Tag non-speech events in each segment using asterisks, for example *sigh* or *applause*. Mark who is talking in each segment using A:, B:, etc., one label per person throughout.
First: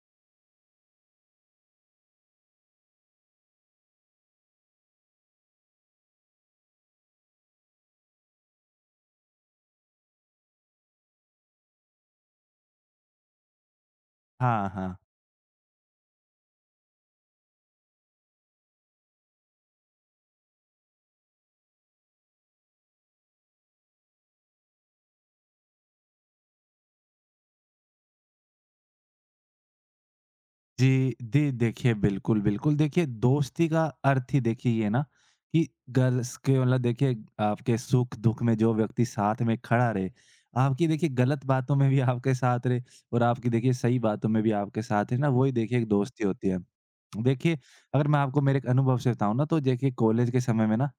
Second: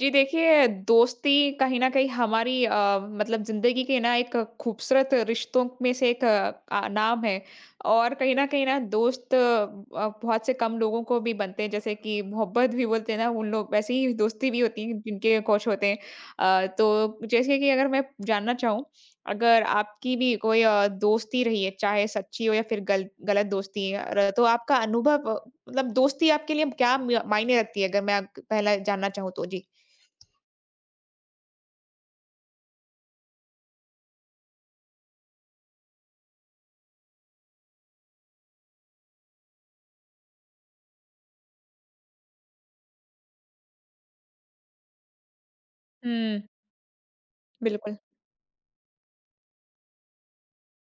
A: जी देखिए, दोस्ती कहीं न कहीं हमारी मतलब ज़िंदगी के ना एक खूबसूरत रिश्तों में से एक नाम है। और कहीं न कहीं ना दोस्त बहुत से कम लोगों को भी बनते हैं, जैसे कि मोहब्बत भी बोलते हैं ना उन लोग वैसे ही दोस्ती भी
B: हाँ,
A: होती है
B: हाँ।
A: जिनके कुछ होते हैं। तो जैसे कि अगर मैं जानना चाहूँ, अगर आपकी भी कोई दोस्ती रही है, चाहे सच्ची हो या फिर गल गलत दोस्ती र तो आपका अनुभव मतलब दोस्ती आपके लिए क्या म मायने रखती है? अगर मैं आप पहला जानना चाहूँ तो? जी।
B: जी, जी देखिए, बिल्कुल, बिल्कुल। देखिए, दोस्ती का अर्थ ही देखिए ये ना कि गर्ल्स के मतलब देखिए आपके सुख-दुःख में जो व्यक्ति साथ में खड़ा रहे, आपकी देखिए गलत बातों में भी आपके साथ रहे और आपकी देखिए सही बातों में भी आपके साथ रहे ना, वही देखिए एक दोस्ती
A: हुँ,
B: होती है। देखिए,
A: बिल्कुल।
B: अगर मैं आपको मेरे एक अनुभव से बताऊँ ना, तो देखिए कॉलेज के समय में ना,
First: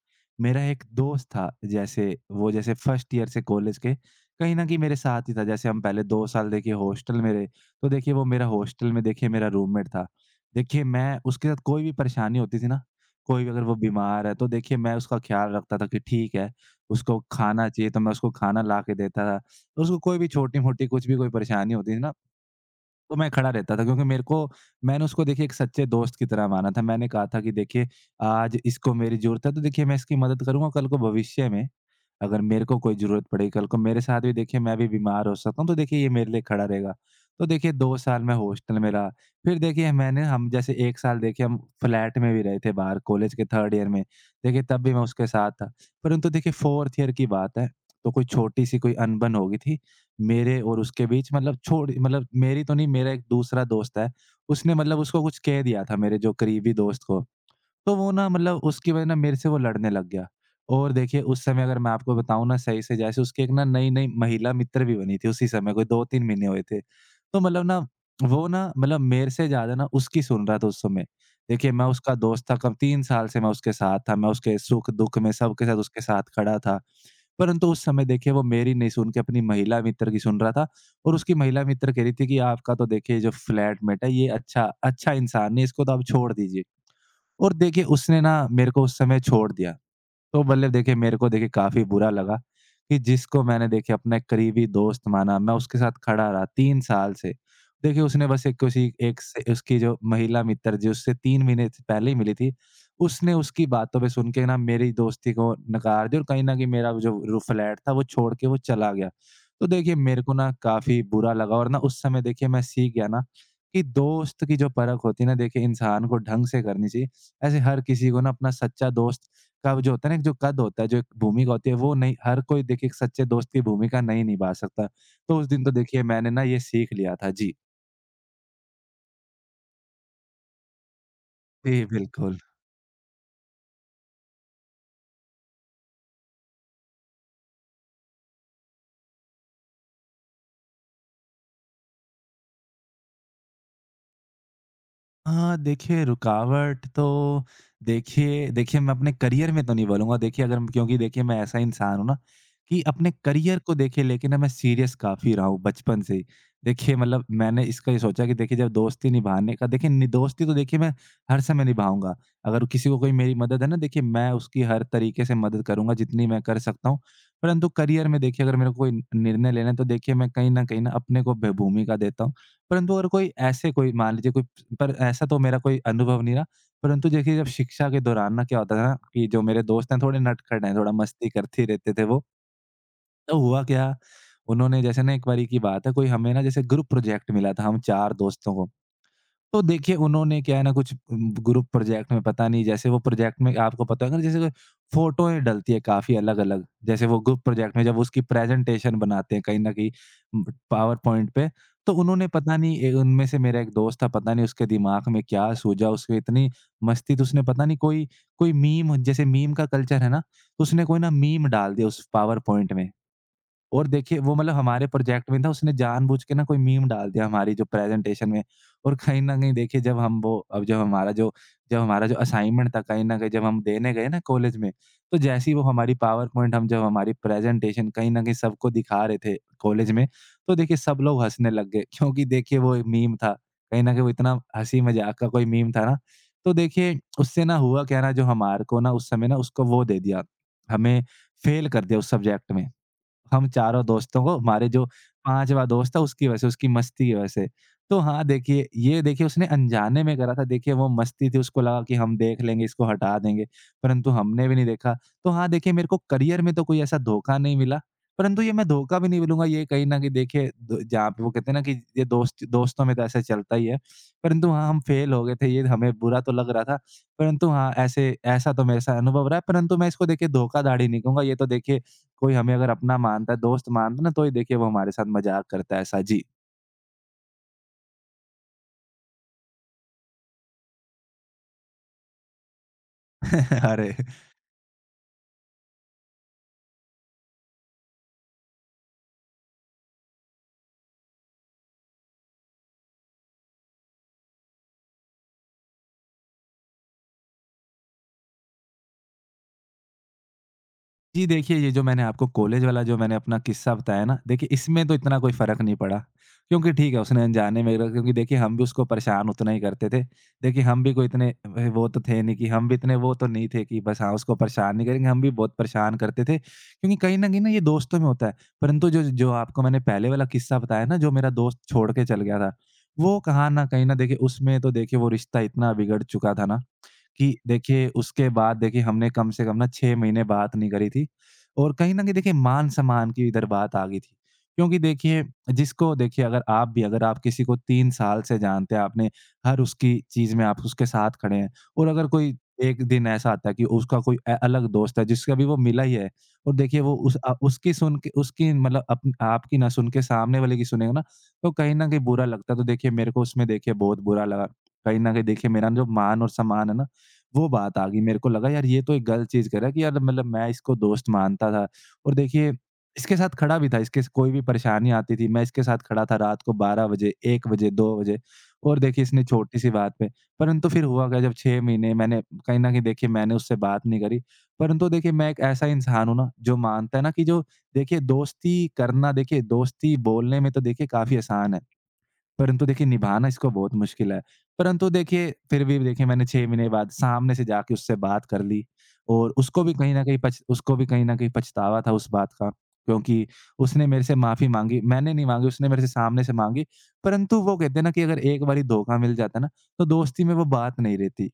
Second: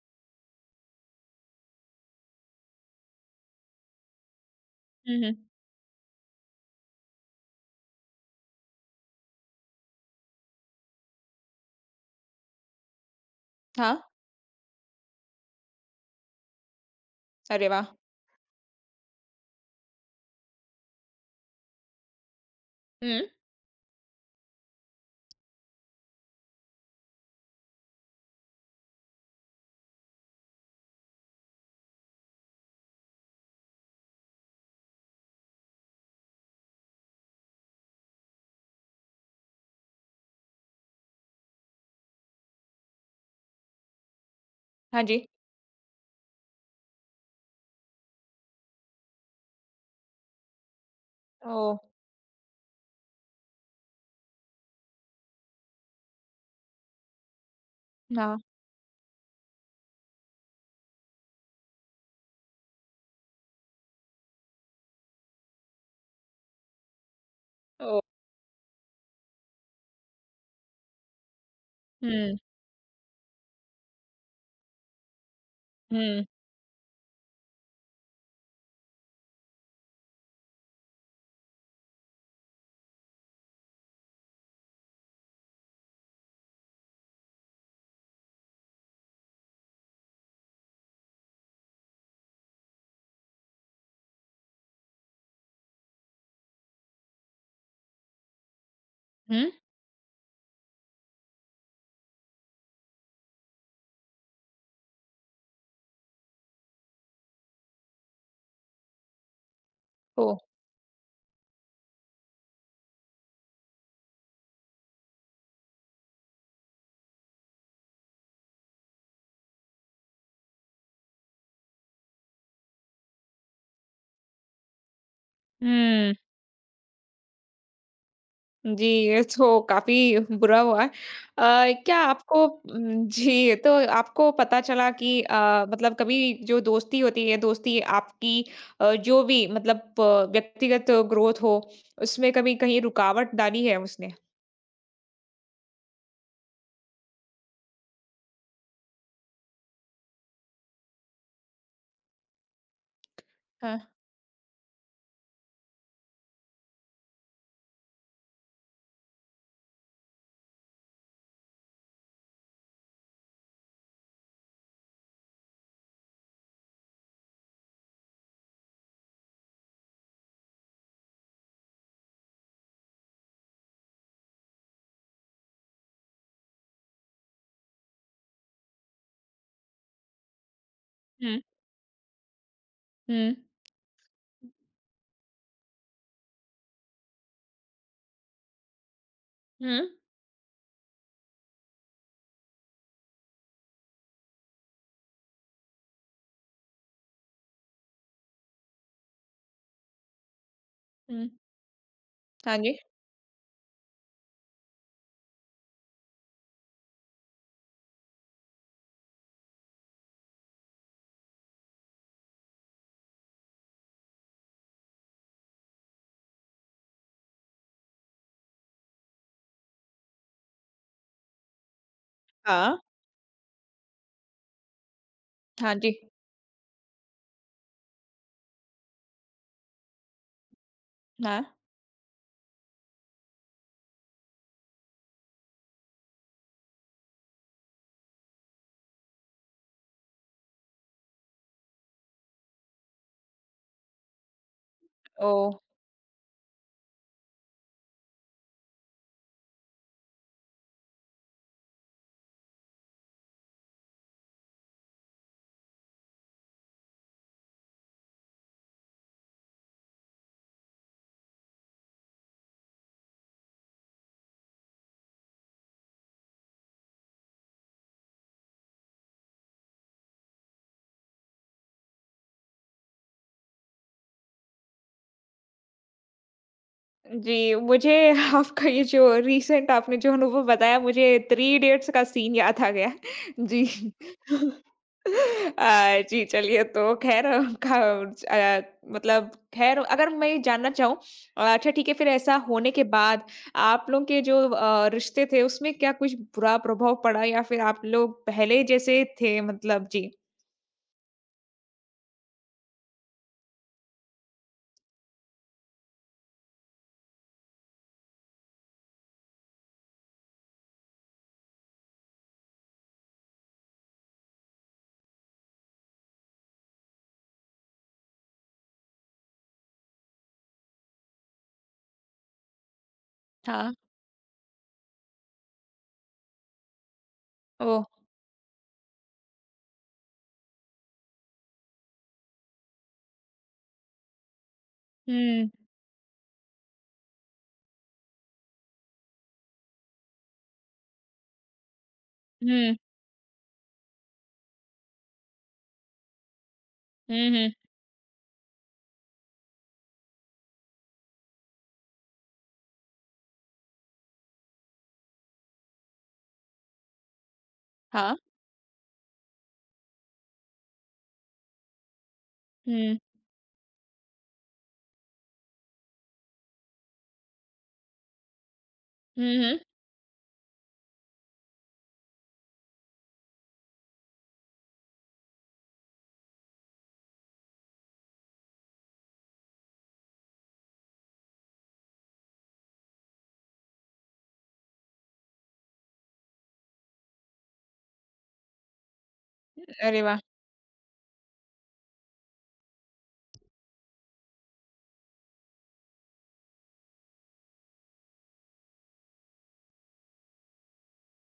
B: मेरा एक दोस्त था, जैसे वो जैसे फर्स्ट ईयर से कॉलेज के कहीं न कहीं मेरे साथ
A: हुँ,
B: ही
A: हुँ।
B: था। जैसे हम पहले 2 साल देखिए हॉस्टल में रहे। तो देखिए वो मेरा हॉस्टल में देखिए मेरा रूममेट था। देखिए मैं उसके साथ कोई भी परेशानी होती थी ना, कोई भी अगर वो
A: हाँ,
B: बीमार है तो देखिए मैं उसका ख़्याल रखता था कि ठीक है, उसको
A: अरे
B: खाना
A: वाह!
B: चाहिए तो मैं उसको खाना ला के देता था। और उसको कोई भी छोटी-मोटी कुछ भी कोई परेशानी होती थी ना, तो
A: हुँ।
B: मैं खड़ा रहता था क्योंकि मेरे को मैंने उसको देखिए एक सच्चे दोस्त की तरह माना था। मैंने कहा था कि देखिए आज इसको मेरी ज़रूरत है तो देखिए मैं इसकी मदद करूँगा, कल को भविष्य में अगर मेरे को कोई ज़रूरत पड़ेगी कल को मेरे साथ भी देखिए मैं भी बीमार हो सकता हूँ, तो देखिए ये मेरे लिए खड़ा रहेगा। तो देखिए 2 साल मैं हॉस्टल में रहा, फिर देखिए मैंने हम जैसे 1 साल देखिए हम फ्लैट में भी रहे थे बाहर कॉलेज के 3rd ईयर में, देखिए तब भी मैं
A: हाँ जी।
B: उसके साथ था। परंतु देखिए 4th ईयर की बात है, तो कोई छोटी-सी कोई अनबन हो गई थी, मेरे और उसके बीच मतलब
A: ओह!
B: छोड़ मतलब मेरी तो नहीं, मेरा एक दूसरा दोस्त है, उसने मतलब उसको कुछ कह दिया था मेरे जो करीबी दोस्त को। तो वो ना
A: हाँ।
B: मतलब उसकी वजह ना मेरे से वो लड़ने लग गया। और देखिए उस समय अगर मैं आपको बताऊँ ना सही से, जैसे उसकी एक ना नई-नई महिला मित्र भी बनी थी उसी समय, कोई 2-3 महीने हुए थे। तो मतलब ना
A: ओह!
B: वो ना मतलब मेरे से ज़्यादा ना उसकी सुन रहा था उस समय। देखिए मैं उसका
A: हुँ,
B: दोस्त था, कब 3 साल से मैं उसके साथ था, मैं उसके सुख-दुःख में सबके साथ उसके साथ
A: हुँ,
B: खड़ा था। परंतु उस समय देखिए वो मेरी नहीं सुन के अपनी महिला मित्र की सुन रहा था, और उसकी महिला मित्र कह रही थी कि आपका तो देखिए जो फ्लैटमेट है ये अच्छा अच्छा इंसान नहीं है, इसको तो आप छोड़ दीजिए। और देखिए उसने ना मेरे को उस समय छोड़ दिया। तो मतलब देखिए मेरे को देखिए काफ़ी बुरा लगा कि जिसको मैंने देखिए अपना एक करीबी दोस्त माना, मैं उसके साथ खड़ा रहा 3 साल से। देखिए उसने बस एक किसी एक
A: हुँ,
B: से, उसकी जो महिला मित्र जो उससे 3 महीने से पहले ही मिली थी, उसने उसकी बातों पे सुन के ना मेरी दोस्ती को नकार दिया और कहीं न कहीं मेरा जो रू फ्लैट था वो छोड़ के वो चला गया। तो देखिए मेरे को
A: ओह!
B: ना काफ़ी बुरा लगा, और ना उस समय देखिए मैं सीख गया ना कि दोस्त की जो परख होती है ना, देखिए इंसान को ढंग से करनी चाहिए। ऐसे हर किसी को ना अपना सच्चा दोस्त का जो होता है ना, एक जो कद होता है, जो एक भूमिका होती है, वो नहीं हर कोई देखिए एक सच्चे दोस्त की भूमिका नहीं निभा सकता। तो उस दिन तो देखिए
A: हुँ,
B: मैंने ना ये सीख लिया था। जी।
A: जी, ये तो काफ़ी बुरा हुआ।
B: जी,
A: क्या
B: बिल्कुल।
A: आपको जी, तो आपको पता चला कि मतलब कभी जो दोस्ती होती है, दोस्ती आपकी जो भी मतलब व्यक्तिगत ग्रोथ हो, उसमें कभी कहीं रुकावट डाली है उसने?
B: हाँ, देखिए रुकावट तो देखिए देखिए मैं अपने करियर में तो नहीं बोलूँगा, देखिए अगर, क्योंकि देखिए मैं ऐसा इंसान हूँ ना कि अपने करियर को
A: हाँ।
B: देखिए लेके ना मैं सीरियस काफ़ी रहा हूँ बचपन से ही। देखिए मतलब मैंने इसका ये सोचा कि देखिए जब दोस्ती निभाने का देखिए नि दोस्ती तो देखिए मैं हर समय निभाऊँगा। अगर किसी को कोई मेरी मदद है ना, देखिए मैं उसकी हर तरीके से मदद करूँगा जितनी मैं कर सकता हूँ। परंतु करियर में देखिए अगर मेरे को कोई निर्णय लेना है तो देखिए मैं कहीं न कहीं ना अपने को ब भूमिका देता हूँ। परंतु अगर कोई ऐसे, कोई मान लीजिए, कोई पर ऐसा तो मेरा कोई अनुभव नहीं रहा, परंतु देखिए जब शिक्षा के दौरान ना क्या होता था ना कि जो मेरे दोस्त हैं थोड़े नटखट हैं, थोड़ा मस्ती
A: हुँ,
B: करते ही रहते थे वो।
A: हुँ,
B: तो हुआ क्या, उन्होंने जैसे ना एक बारी की बात है, कोई हमें ना जैसे ग्रुप प्रोजेक्ट मिला था हम 4 दोस्तों को। तो
A: हुँ,
B: देखिए उन्होंने क्या है ना, कुछ ग्रुप प्रोजेक्ट में पता नहीं, जैसे वो प्रोजेक्ट में आपको पता होगा ना, जैसे फोटोएं डलती है काफी अलग-अलग, जैसे वो ग्रुप प्रोजेक्ट में जब उसकी प्रेजेंटेशन बनाते हैं कहीं न कहीं पावर
A: हुँ।
B: पॉइंट पे। तो उन्होंने पता
A: हाँ जी।
B: नहीं उनमें से मेरा एक दोस्त था, पता नहीं उसके दिमाग में क्या सूझा, उसके इतनी मस्ती, तो उसने पता नहीं कोई कोई मीम, जैसे मीम का कल्चर है ना, तो उसने कोई ना मीम डाल दिया उस पावर पॉइंट में। और देखिए वो मतलब हमारे प्रोजेक्ट में था, उसने जानबूझ के ना कोई मीम डाल दिया हमारी जो प्रेज़ेंटेशन में, और कहीं न कहीं देखिए जब हम वो अब जब हमारा जो असाइनमेंट
A: हाँ।
B: था, कहीं न कहीं जब हम देने गए ना कॉलेज में, तो जैसे ही वो
A: हाँ जी।
B: हमारी पावर पॉइंट, हम जब हमारी प्रेज़ेंटेशन कहीं न कहीं सबको दिखा रहे थे कॉलेज में, तो देखिए सब लोग
A: हाँ।
B: हँसने लग गए *laughs* क्योंकि देखिए वो एक मीम था। कहीं न कहीं वो इतना हँसी-मज़ाक का कोई मीम था ना, तो देखिए उससे ना हुआ क्या ना, जो हमारे को ना उस समय ना उसको वो दे दिया, हमें फ़ेल कर दिया उस सब्जेक्ट में। हम चारों दोस्तों को, हमारे जो
A: ओह!
B: 5वाँ दोस्त था उसकी वजह से, उसकी मस्ती की वजह से। तो हाँ, देखिए ये देखिए उसने अनजाने में करा था, देखिए वो मस्ती थी, उसको लगा कि हम देख लेंगे, इसको हटा देंगे, परंतु हमने भी नहीं देखा। तो हाँ, देखिए मेरे को करियर में तो कोई ऐसा धोखा नहीं मिला, परंतु ये मैं धोखा भी नहीं बोलूँगा, ये कहीं न कहीं देखिए द जहाँ पे वो कहते हैं ना कि ये दोस्त दोस्तों में तो ऐसा चलता ही है। परंतु हाँ, हम फेल हो गए थे, ये हमें बुरा तो लग रहा था, परंतु हाँ, ऐसे, ऐसा तो मेरे साथ अनुभव रहा है, परंतु मैं इसको देखिए धोखाधड़ी नहीं कहूँगा, ये तो देखिए कोई हमें अगर अपना मानता है, दोस्त मानता है ना, तो ही देखिए वो हमारे साथ मज़ाक करता है ऐसा। जी।
A: जी, मुझे *laughs* आपका ये जो रिसेंट आपने जो अनुभव बताया मुझे थ्री इडियट्स का सीन याद आ गया। *laughs* जी।
B: *laughs* अरे!
A: *laughs* जी चलिए तो ख़ैर का अ, मतलब ख़ैर अगर मैं ये जानना चाहूँ। अच्छा ठीक है फिर ऐसा होने के बाद आप लोगों के जो रिश्ते थे उसमें क्या कुछ बुरा प्रभाव पड़ा या फिर आप लोग पहले जैसे थे मतलब? जी।
B: जी, देखिए ये जो मैंने आपको कॉलेज वाला जो मैंने अपना किस्सा बताया ना, देखिए इसमें तो इतना कोई फ़र्क नहीं पड़ा, क्योंकि ठीक है उसने अनजाने में, क्योंकि देखिए हम भी उसको परेशान उतना ही करते थे। देखिए हम भी कोई इतने व वो तो थे नहीं कि, हम भी इतने वो तो नहीं थे कि बस हाँ, उसको परेशान नहीं करेंगे, हम भी बहुत परेशान करते थे, क्योंकि कहीं न कहीं ना ये दोस्तों में होता है। परंतु जो जो आपको मैंने पहले वाला किस्सा बताया ना, जो मेरा दोस्त छोड़ के चल गया था, वो कहाँ न
A: हाँ।
B: कहीं न देखिए उसमें तो देखिए वो रिश्ता इतना बिगड़ चुका था ना कि,
A: ओह!
B: देखिए उसके बाद देखिए हमने कम से कम ना 6 महीने बात नहीं करी थी, और कहीं न कहीं देखिए मान-सम्मान की इधर बात आ गई थी। क्योंकि देखिए
A: हुँ,
B: जिसको देखिए, अगर आप भी अगर आप किसी को 3 साल से जानते हैं, आपने हर उसकी चीज़ में आप उसके साथ खड़े हैं, और अगर कोई
A: हुँ,
B: एक दिन ऐसा आता है कि उसका कोई अलग दोस्त है जिससे अभी वो मिला ही है, और देखिए वो उस
A: हुँ, हुँ।
B: उसकी सुन के, उसकी मतलब अप आपकी ना सुन के सामने वाले की सुनेगा ना, तो कहीं न कहीं बुरा लगता है। तो देखिए मेरे को उसमें देखिए बहुत बुरा लगा। कहीं न कहीं देखिए मेरा जो मान और सम्मान है ना, वो बात आ गई,
A: हाँ।
B: मेरे को लगा यार ये तो एक गलत चीज़ कर रहा है, कि यार मतलब मैं इसको दोस्त मानता था और देखिए
A: हुँ,
B: इसके साथ खड़ा भी था, इसके स कोई भी परेशानी आती थी, मैं इसके साथ खड़ा था रात को 12 बजे, 1 बजे, 2 बजे, और देखिए इसने
A: हुँ, हुँ।
B: छोटी-सी बात पे, परंतु फिर हुआ क्या, जब 6 महीने मैंने कहीं न कहीं देखिए मैंने उससे बात नहीं करी, परंतु देखिए मैं एक ऐसा इंसान हूँ ना जो मानता है ना कि जो देखिए दोस्ती करना, देखिए दोस्ती बोलने में तो देखिए काफ़ी आसान है। परंतु देखिए निभाना इसको बहुत मुश्किल है। परंतु देखिए फिर भी देखिए मैंने 6 महीने बाद सामने से जाके उससे बात कर ली, और
A: अरे वाह!
B: उसको भी कहीं न कहीं पछतावा था उस बात का, क्योंकि उसने मेरे से माफ़ी माँगी, मैंने नहीं माँगी, उसने मेरे से सामने से माँगी। परंतु वो कहते हैं ना कि अगर एक बारी धोखा मिल जाता है ना, तो दोस्ती में वो बात नहीं रहती।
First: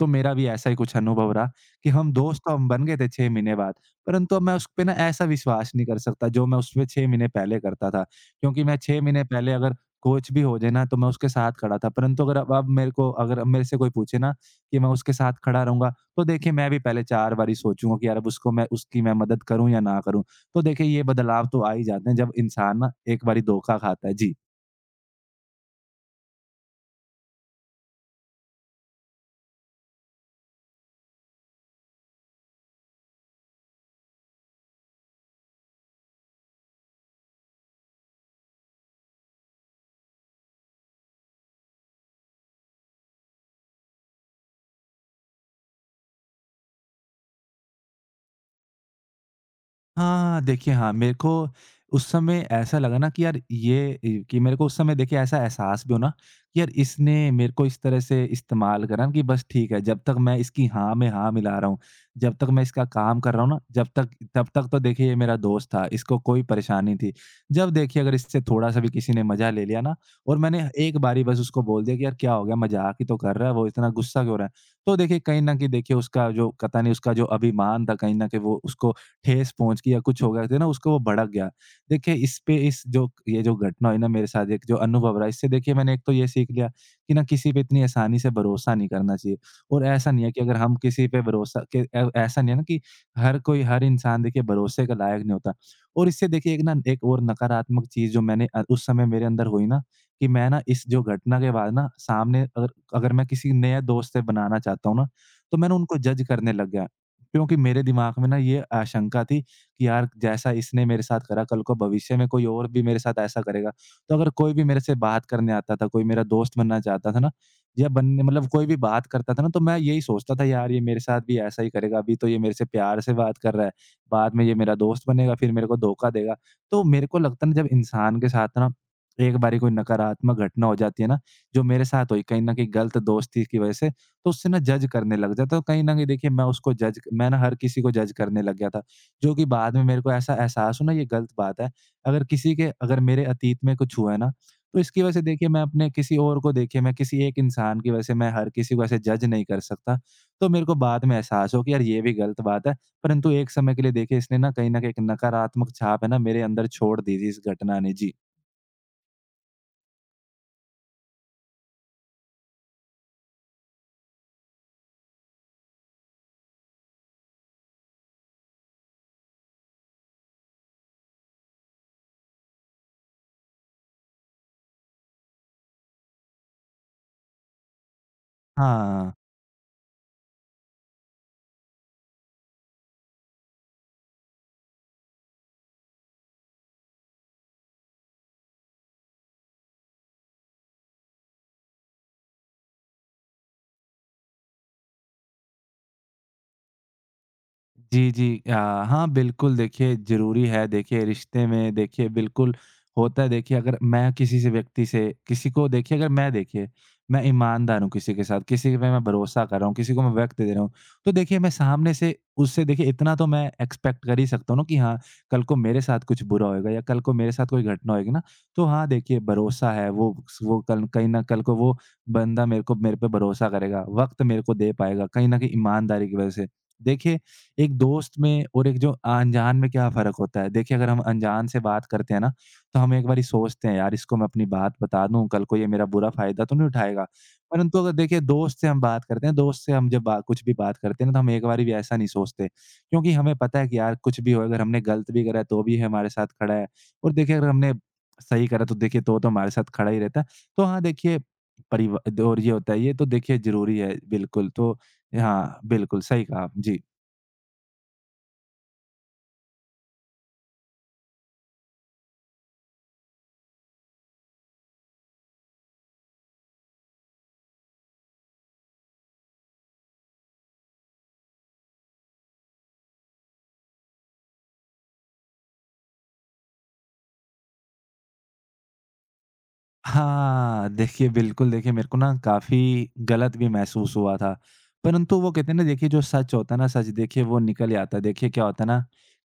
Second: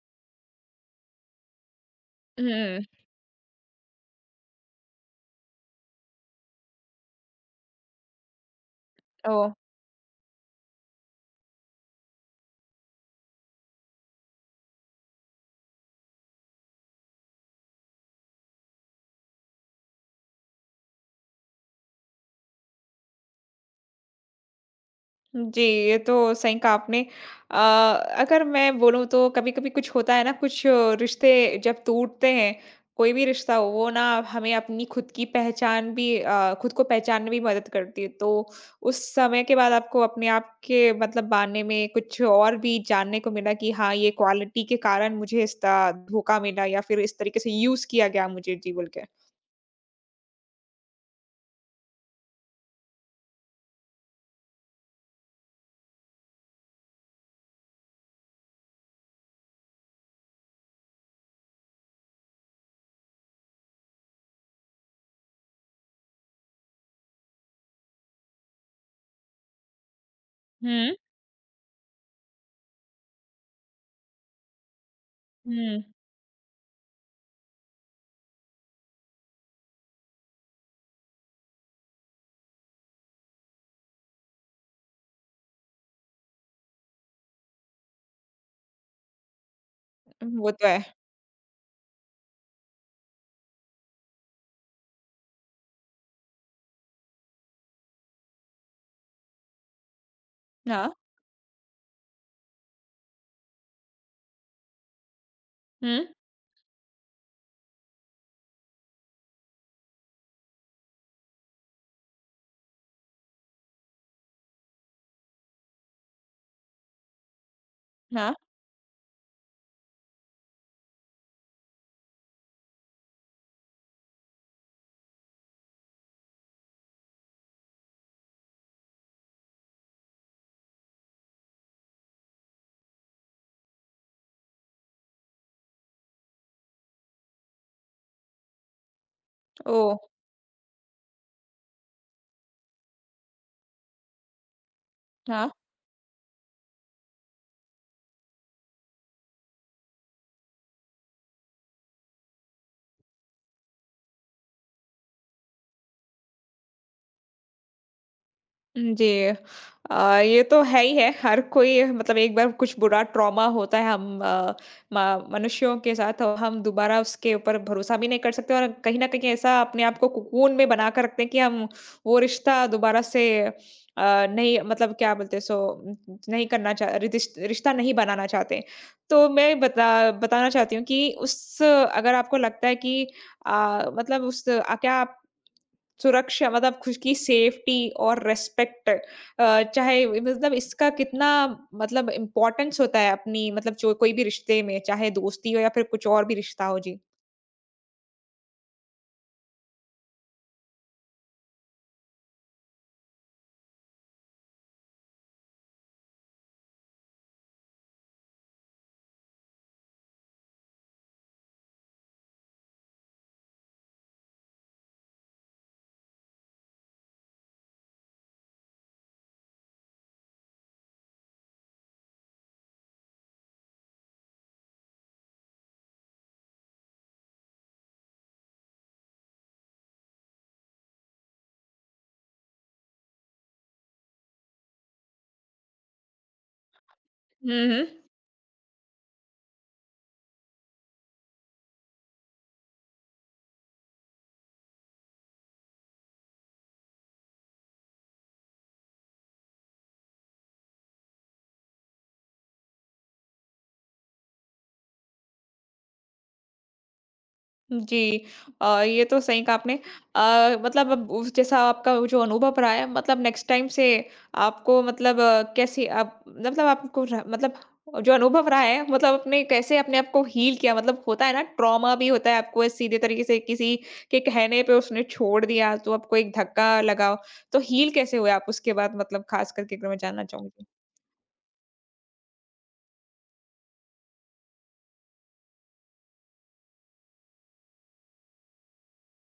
B: तो मेरा भी ऐसा ही कुछ अनुभव रहा कि हम दोस्त तो हम
A: हुँ।
B: बन गए थे 6 महीने बाद, परंतु अब मैं उस पे ना ऐसा विश्वास नहीं कर सकता जो मैं उस पे 6 महीने पहले करता था। क्योंकि मैं 6 महीने
A: ओह!
B: पहले अगर कुछ भी हो जाए ना तो मैं उसके साथ खड़ा था। परंतु अगर अब अब मेरे को अगर अब मेरे से कोई पूछे ना कि मैं उसके साथ खड़ा रहूँगा, तो देखिए मैं भी पहले 4 बारी सोचूँगा कि यार अब उसको मैं उसकी मैं मदद करूँ या ना करूँ। तो देखिए ये बदलाव तो आ ही जाते हैं जब इंसान ना एक बारी धोखा खाता है। जी।
A: जी, ये तो सही कहा आपने। अ, अगर मैं बोलूँ तो कभी-कभी कुछ होता है ना, कुछ रिश्ते जब टूटते हैं, कोई भी रिश्ता हो, वो ना हमें अपनी खुद की पहचान भी खुद को पहचानने में भी मदद करती है। तो उस समय के बाद आपको अपने आप के मतलब बारे में कुछ और भी जानने को मिला कि हाँ, ये क्वालिटी के कारण मुझे इसका धोखा मिला या फिर इस तरीके से यूज़ किया गया मुझे, जी, बोल के।
B: हाँ, देखिए, हाँ। मेरे को उस समय ऐसा लगा ना कि यार ये इ कि मेरे को उस समय देखिए ऐसा एहसास भी हो ना कि यार इसने मेरे को इस तरह से इस्तेमाल करा कि बस ठीक है, जब तक मैं इसकी हाँ में हाँ मिला रहा हूँ, जब तक मैं इसका काम कर रहा हूँ ना, जब तक तब तक तो देखिए ये मेरा दोस्त था, इसको कोई परेशानी थी। जब देखिए अगर इससे थोड़ा-सा भी किसी ने मज़ा ले लिया ना और मैंने
A: हुँ,
B: एक बारी बस उसको बोल दिया कि यार क्या हो गया? मज़ाक ही तो कर रहा है, वो इतना गुस्सा क्यों हो रहा है? तो देखिए, कहीं न कहीं
A: हुँ।
B: देखिए उसका जो पता नहीं, उसका जो अभिमान था, कहीं न कहीं वो, उसको ठेस पहुँच गई या कुछ हो गया था ना, उसको वो भड़क गया। देखिए इस पे इस जो ये जो घटना हुई ना मेरे साथ, एक जो अनुभव रहा, इससे देखिए मैंने एक तो ये सीख लिया कि ना किसी पे इतनी आसानी से भरोसा नहीं करना चाहिए। और ऐसा नहीं है कि
A: वो
B: अगर
A: तो
B: हम
A: है।
B: किसी पे भरोसा के ए, ऐसा नहीं है ना कि हर कोई, हर इंसान देखिए भरोसे के लायक नहीं होता। और इससे देखिए एक ना एक और नकारात्मक चीज़ जो मैंने उस समय मेरे अंदर हुई ना, कि मैं ना इस
A: हाँ।
B: जो घटना के बाद ना सामने अगर अगर मैं किसी नए दोस्त से बनाना चाहता हूँ ना, तो मैं ना
A: हुँ,
B: उनको जज करने लग गया। क्योंकि मेरे दिमाग में ना ये आशंका थी कि यार, जैसा इसने मेरे साथ करा, कल को भविष्य में कोई और भी मेरे साथ ऐसा करेगा। तो अगर कोई भी मेरे से बात करने आता था, कोई मेरा दोस्त बनना चाहता था ना, या बनने,
A: हाँ।
B: मतलब कोई भी बात करता था ना, तो मैं यही सोचता था, यार ये मेरे साथ भी ऐसा ही करेगा। अभी तो ये मेरे से प्यार से बात कर रहा है, बाद में ये मेरा दोस्त बनेगा, फिर मेरे को धोखा देगा। तो मेरे को लगता है ना, जब इंसान के साथ ना एक बारी कोई नकारात्मक घटना हो जाती है ना, जो मेरे साथ हुई कहीं न कहीं गलत दोस्ती की वज़ह से, तो उससे ना जज करने लग जाता, और कहीं न कहीं देखिए मैं उसको जज मैं ना हर किसी को जज करने लग गया था, जो कि बाद में
A: ओह!
B: मेरे को ऐसा एहसास हुआ ना ये गलत बात है। अगर किसी के अगर मेरे अतीत में कुछ हुआ है ना, तो इसकी वजह से देखिए
A: हाँ।
B: मैं अपने किसी और को देखिए मैं किसी एक इंसान की वजह से मैं हर किसी को ऐसे जज नहीं कर सकता। तो मेरे को बाद में एहसास हो कि यार ये भी गलत बात है, परंतु एक समय के लिए देखिए इसने ना कहीं न कहीं एक नकारात्मक छाप है ना मेरे अंदर छोड़ दी थी इस घटना ने। जी।
A: जी। अ, ये तो है ही है हर कोई मतलब एक बार कुछ बुरा ट्रॉमा होता है हम मनुष्यों के साथ और हम दोबारा उसके ऊपर भरोसा भी नहीं कर सकते और कहीं ना कहीं ऐसा अपने आप को कुकून में बना कर रखते हैं कि हम वो रिश्ता दोबारा से नहीं मतलब क्या बोलते हैं, नहीं करना रिश्ता नहीं बनाना चाहते।
B: हाँ।
A: तो मैं बताना चाहती हूँ कि उस अगर आपको लगता है कि मतलब उस क्या आप सुरक्षा मतलब खुद की सेफ्टी और रिस्पेक्ट चाहे मतलब इसका कितना मतलब इम्पोर्टेंस होता है अपनी मतलब जो कोई भी रिश्ते में, चाहे दोस्ती हो या फिर कुछ और भी रिश्ता हो? जी।
B: जी, जी। हाँ, बिल्कुल देखिए ज़रूरी है, देखिए रिश्ते में देखिए बिल्कुल होता है। देखिए अगर मैं किसी से व्यक्ति से किसी को देखिए अगर मैं देखिए मैं ईमानदार हूँ किसी के साथ, किसी पे मैं भरोसा कर रहा हूँ, किसी को मैं वक़्त दे रहा हूँ, तो देखिए मैं सामने से उससे देखिए इतना तो मैं एक्सपेक्ट कर ही सकता हूँ ना कि हाँ, कल को मेरे साथ कुछ बुरा होएगा या कल को मेरे साथ कोई घटना होएगी ना, तो हाँ, देखिए, भरोसा है, वो कल कहीं न कल को वो बंदा मेरे पे भरोसा करेगा, वक़्त मेरे को दे पाएगा, कहीं न कहीं ईमानदारी की वज़ह से। देखिए, एक दोस्त में और एक जो अनजान में क्या फ़र्क होता है? देखिए, अगर हम अनजान से बात करते हैं ना, तो हम एक बारी सोचते हैं, "यार, इसको मैं अपनी बात बता दूँ, कल को ये मेरा बुरा फ़ायदा तो नहीं उठाएगा।"
A: हुँ,
B: परंतु
A: हुँ।
B: अगर देखिए, दोस्त से हम बात करते हैं, दोस्त से हम जब बा कुछ भी बात करते हैं ना, तो हम एक बारी भी ऐसा नहीं सोचते, क्योंकि हमें पता है कि यार, कुछ भी हो, अगर हमने गलत भी करा है, तो भी ये हमारे साथ खड़ा है। और देखिए, अगर हमने सही करा, तो देखिए, तो हमारे साथ खड़ा ही रहता है। तो हाँ, देखिए, परिव और ये होता है, ये तो देखिए ज़रूरी है, बिल्कुल। तो हाँ, बिल्कुल, सही कहा आप। जी।
A: जी। ये तो सही कहा आपने। मतलब अब उस जैसा आपका वो जो अनुभव रहा है मतलब नेक्स्ट टाइम से आपको कैसे आप मतलब आपको र मतलब जो अनुभव रहा है मतलब आपने कैसे अपने आप को हील किया? मतलब होता है ना ट्रॉमा भी होता है आपको सीधे तरीके से किसी के कहने पे उसने छोड़ दिया तो आपको एक धक्का लगा। तो हील कैसे हुए आप उसके बाद मतलब ख़ास करके अगर मैं जानना चाहूँगी?
B: हाँ, देखिए बिल्कुल, देखिए मेरे को ना काफ़ी गलत भी महसूस हुआ था। परंतु वो कहते हैं ना, देखिए जो सच होता है ना, सच देखिए वो निकल ही आता है। देखिए क्या होता है ना,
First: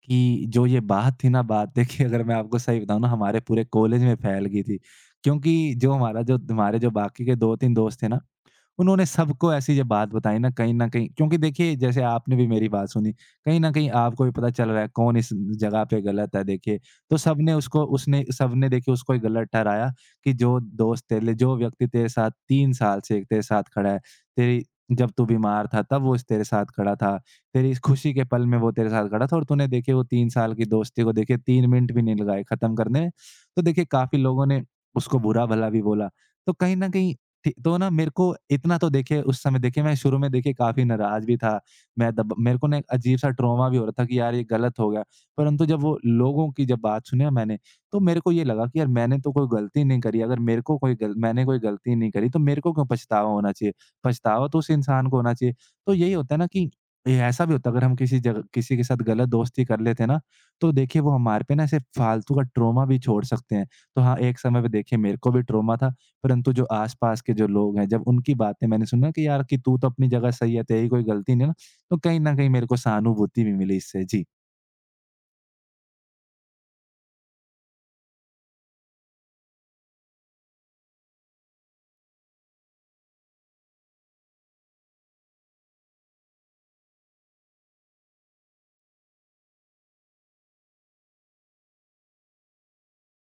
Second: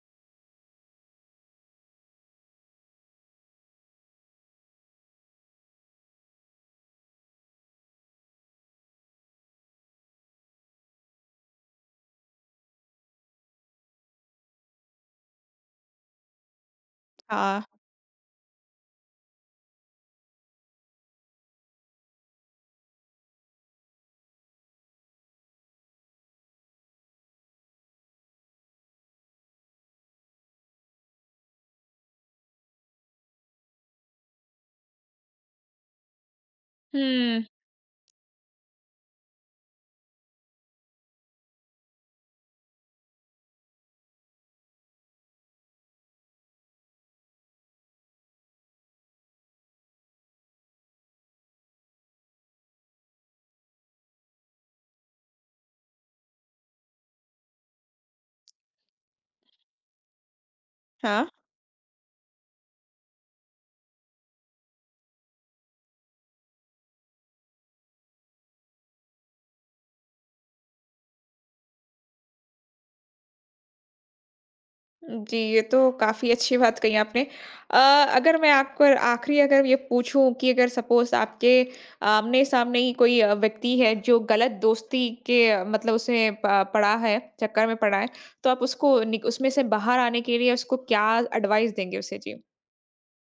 B: कि जो ये बात थी ना, बात देखिए अगर मैं आपको सही बताऊँ ना, हमारे पूरे कॉलेज में फैल गई थी। क्योंकि जो हमारा जो हमारे जो बाकी के 2-3 दोस्त थे ना, उन्होंने सबको ऐसी ये बात बताई ना, कहीं न कहीं, क्योंकि देखिए जैसे आपने भी मेरी बात सुनी, कहीं न कहीं आपको भी पता चल रहा है कौन इस जगह पे गलत है देखिए। तो
A: हाँ।
B: सबने देखिए उसको ही गलत ठहराया कि जो दोस्त तेरे लिए, जो व्यक्ति तेरे साथ 3 साल से तेरे साथ खड़ा है, तेरी जब तू बीमार था तब वो इस तेरे साथ खड़ा था, तेरी इस खुशी के पल में वो तेरे साथ खड़ा था, और तूने देखिए वो 3 साल की दोस्ती को देखिए 3 मिनट भी नहीं लगाए खत्म करने में। तो देखिए काफ़ी लोगों ने उसको बुरा-भला भी बोला। तो कहीं न कहीं
A: हुँ।
B: थी तो ना, मेरे को इतना तो देखिए उस समय देखिए मैं शुरू में देखिए काफ़ी नाराज़ भी था। मैं दब मेरे को ना एक अजीब-सा ट्रॉमा भी हो रहा था कि यार ये गलत हो गया। परंतु जब वो लोगों की जब बात सुनी ना मैंने, तो मेरे को ये लगा कि यार मैंने तो कोई गलती नहीं करी। अगर मेरे को कोई गल मैंने कोई गलती नहीं करी तो मेरे को क्यों पछतावा होना चाहिए? पछतावा तो उस इंसान को होना चाहिए। तो यही होता है ना कि ये ऐसा भी होता है, अगर हम किसी जगह किसी के साथ गलत दोस्ती कर लेते हैं ना, तो देखिए वो
A: हाँ।
B: हमारे पे ना ऐसे फालतू का ट्रॉमा भी छोड़ सकते हैं। तो हाँ, एक समय पे देखिए मेरे को भी ट्रॉमा था, परंतु जो आस-पास के जो लोग हैं, जब उनकी बातें मैंने सुना कि यार, कि तू तो अपनी जगह सही है, तेरी कोई गलती नहीं है ना, तो कहीं न कहीं मेरे को सहानुभूति भी मिली इससे। जी।
A: जी, ये तो काफ़ी अच्छी बात कही आपने। अ, अगर मैं आपको आखिरी अगर ये पूछूँ कि अगर सपोज़ आपके आमने-सामने ही कोई व्यक्ति है जो गलत दोस्ती मतलब उसमें प पड़ा है, चक्कर में पड़ा है, तो आप उसको निक उसमें से बाहर आने के लिए उसको क्या एडवाइस देंगे उसे? जी।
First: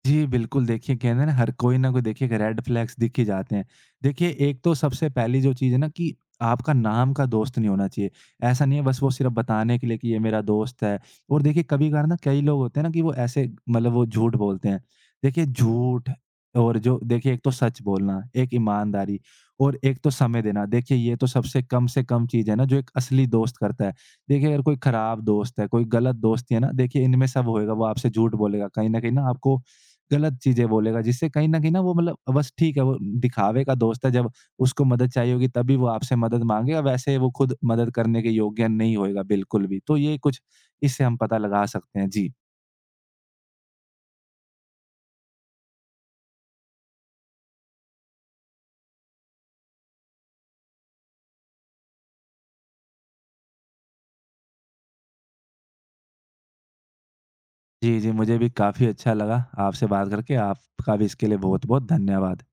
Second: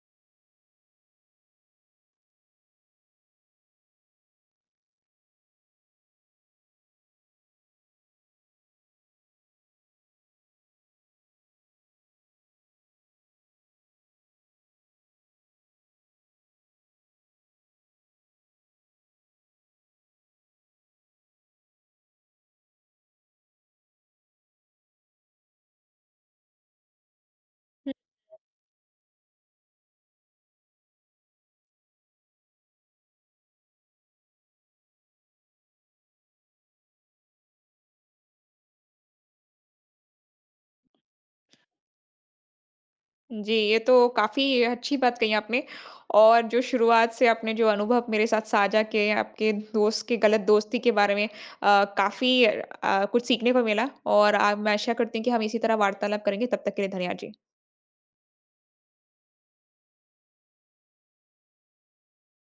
B: जी, बिल्कुल देखिए, कहते हैं ना हर कोई ना कोई देखिए एक रेड फ्लैग्स दिख ही जाते हैं। देखिए एक तो सबसे पहली जो चीज़ है ना, कि आपका नाम का दोस्त नहीं होना चाहिए। ऐसा नहीं है, बस वो सिर्फ़ बताने के लिए कि ये मेरा दोस्त है। और देखिए कभी-कभार ना, कई लोग होते हैं ना, कि वो ऐसे मतलब वो झूठ बोलते हैं। देखिए झूठ, और जो देखिए, एक तो सच बोलना, एक ईमानदारी, और एक तो समय देना। देखिए ये तो सबसे कम से कम चीज़ है ना, जो एक असली दोस्त करता है। देखिए अगर कोई खराब दोस्त है, कोई गलत दोस्ती है ना, देखिए इनमें सब होएगा, वो आपसे झूठ बोलेगा। कहीं न कहीं ना आपको गलत चीज़ें बोलेगा, जिससे कहीं न कहीं ना वो, मतलब बस ठीक है, वो दिखावे का दोस्त है। जब उसको मदद चाहिए होगी तभी वो आपसे मदद माँगेगा, वैसे वो खुद मदद करने के योग्य नहीं होएगा बिल्कुल भी। तो ये कुछ इससे हम पता लगा सकते हैं। जी।
A: जी, ये तो काफ़ी अच्छी बात कही आपने और जो शुरुआत से आपने जो अनुभव मेरे साथ साझा किए, आपके दोस्त के गलत दोस्ती के बारे में काफ़ी कुछ सीखने को मिला और मैं आशा करती हूँ कि हम इसी तरह वार्तालाप करेंगे। तब तक के लिए धन्यवाद जी।
B: जी, जी, मुझे भी काफ़ी अच्छा लगा आपसे बात करके। आपका भी इसके लिए बहुत-बहुत धन्यवाद।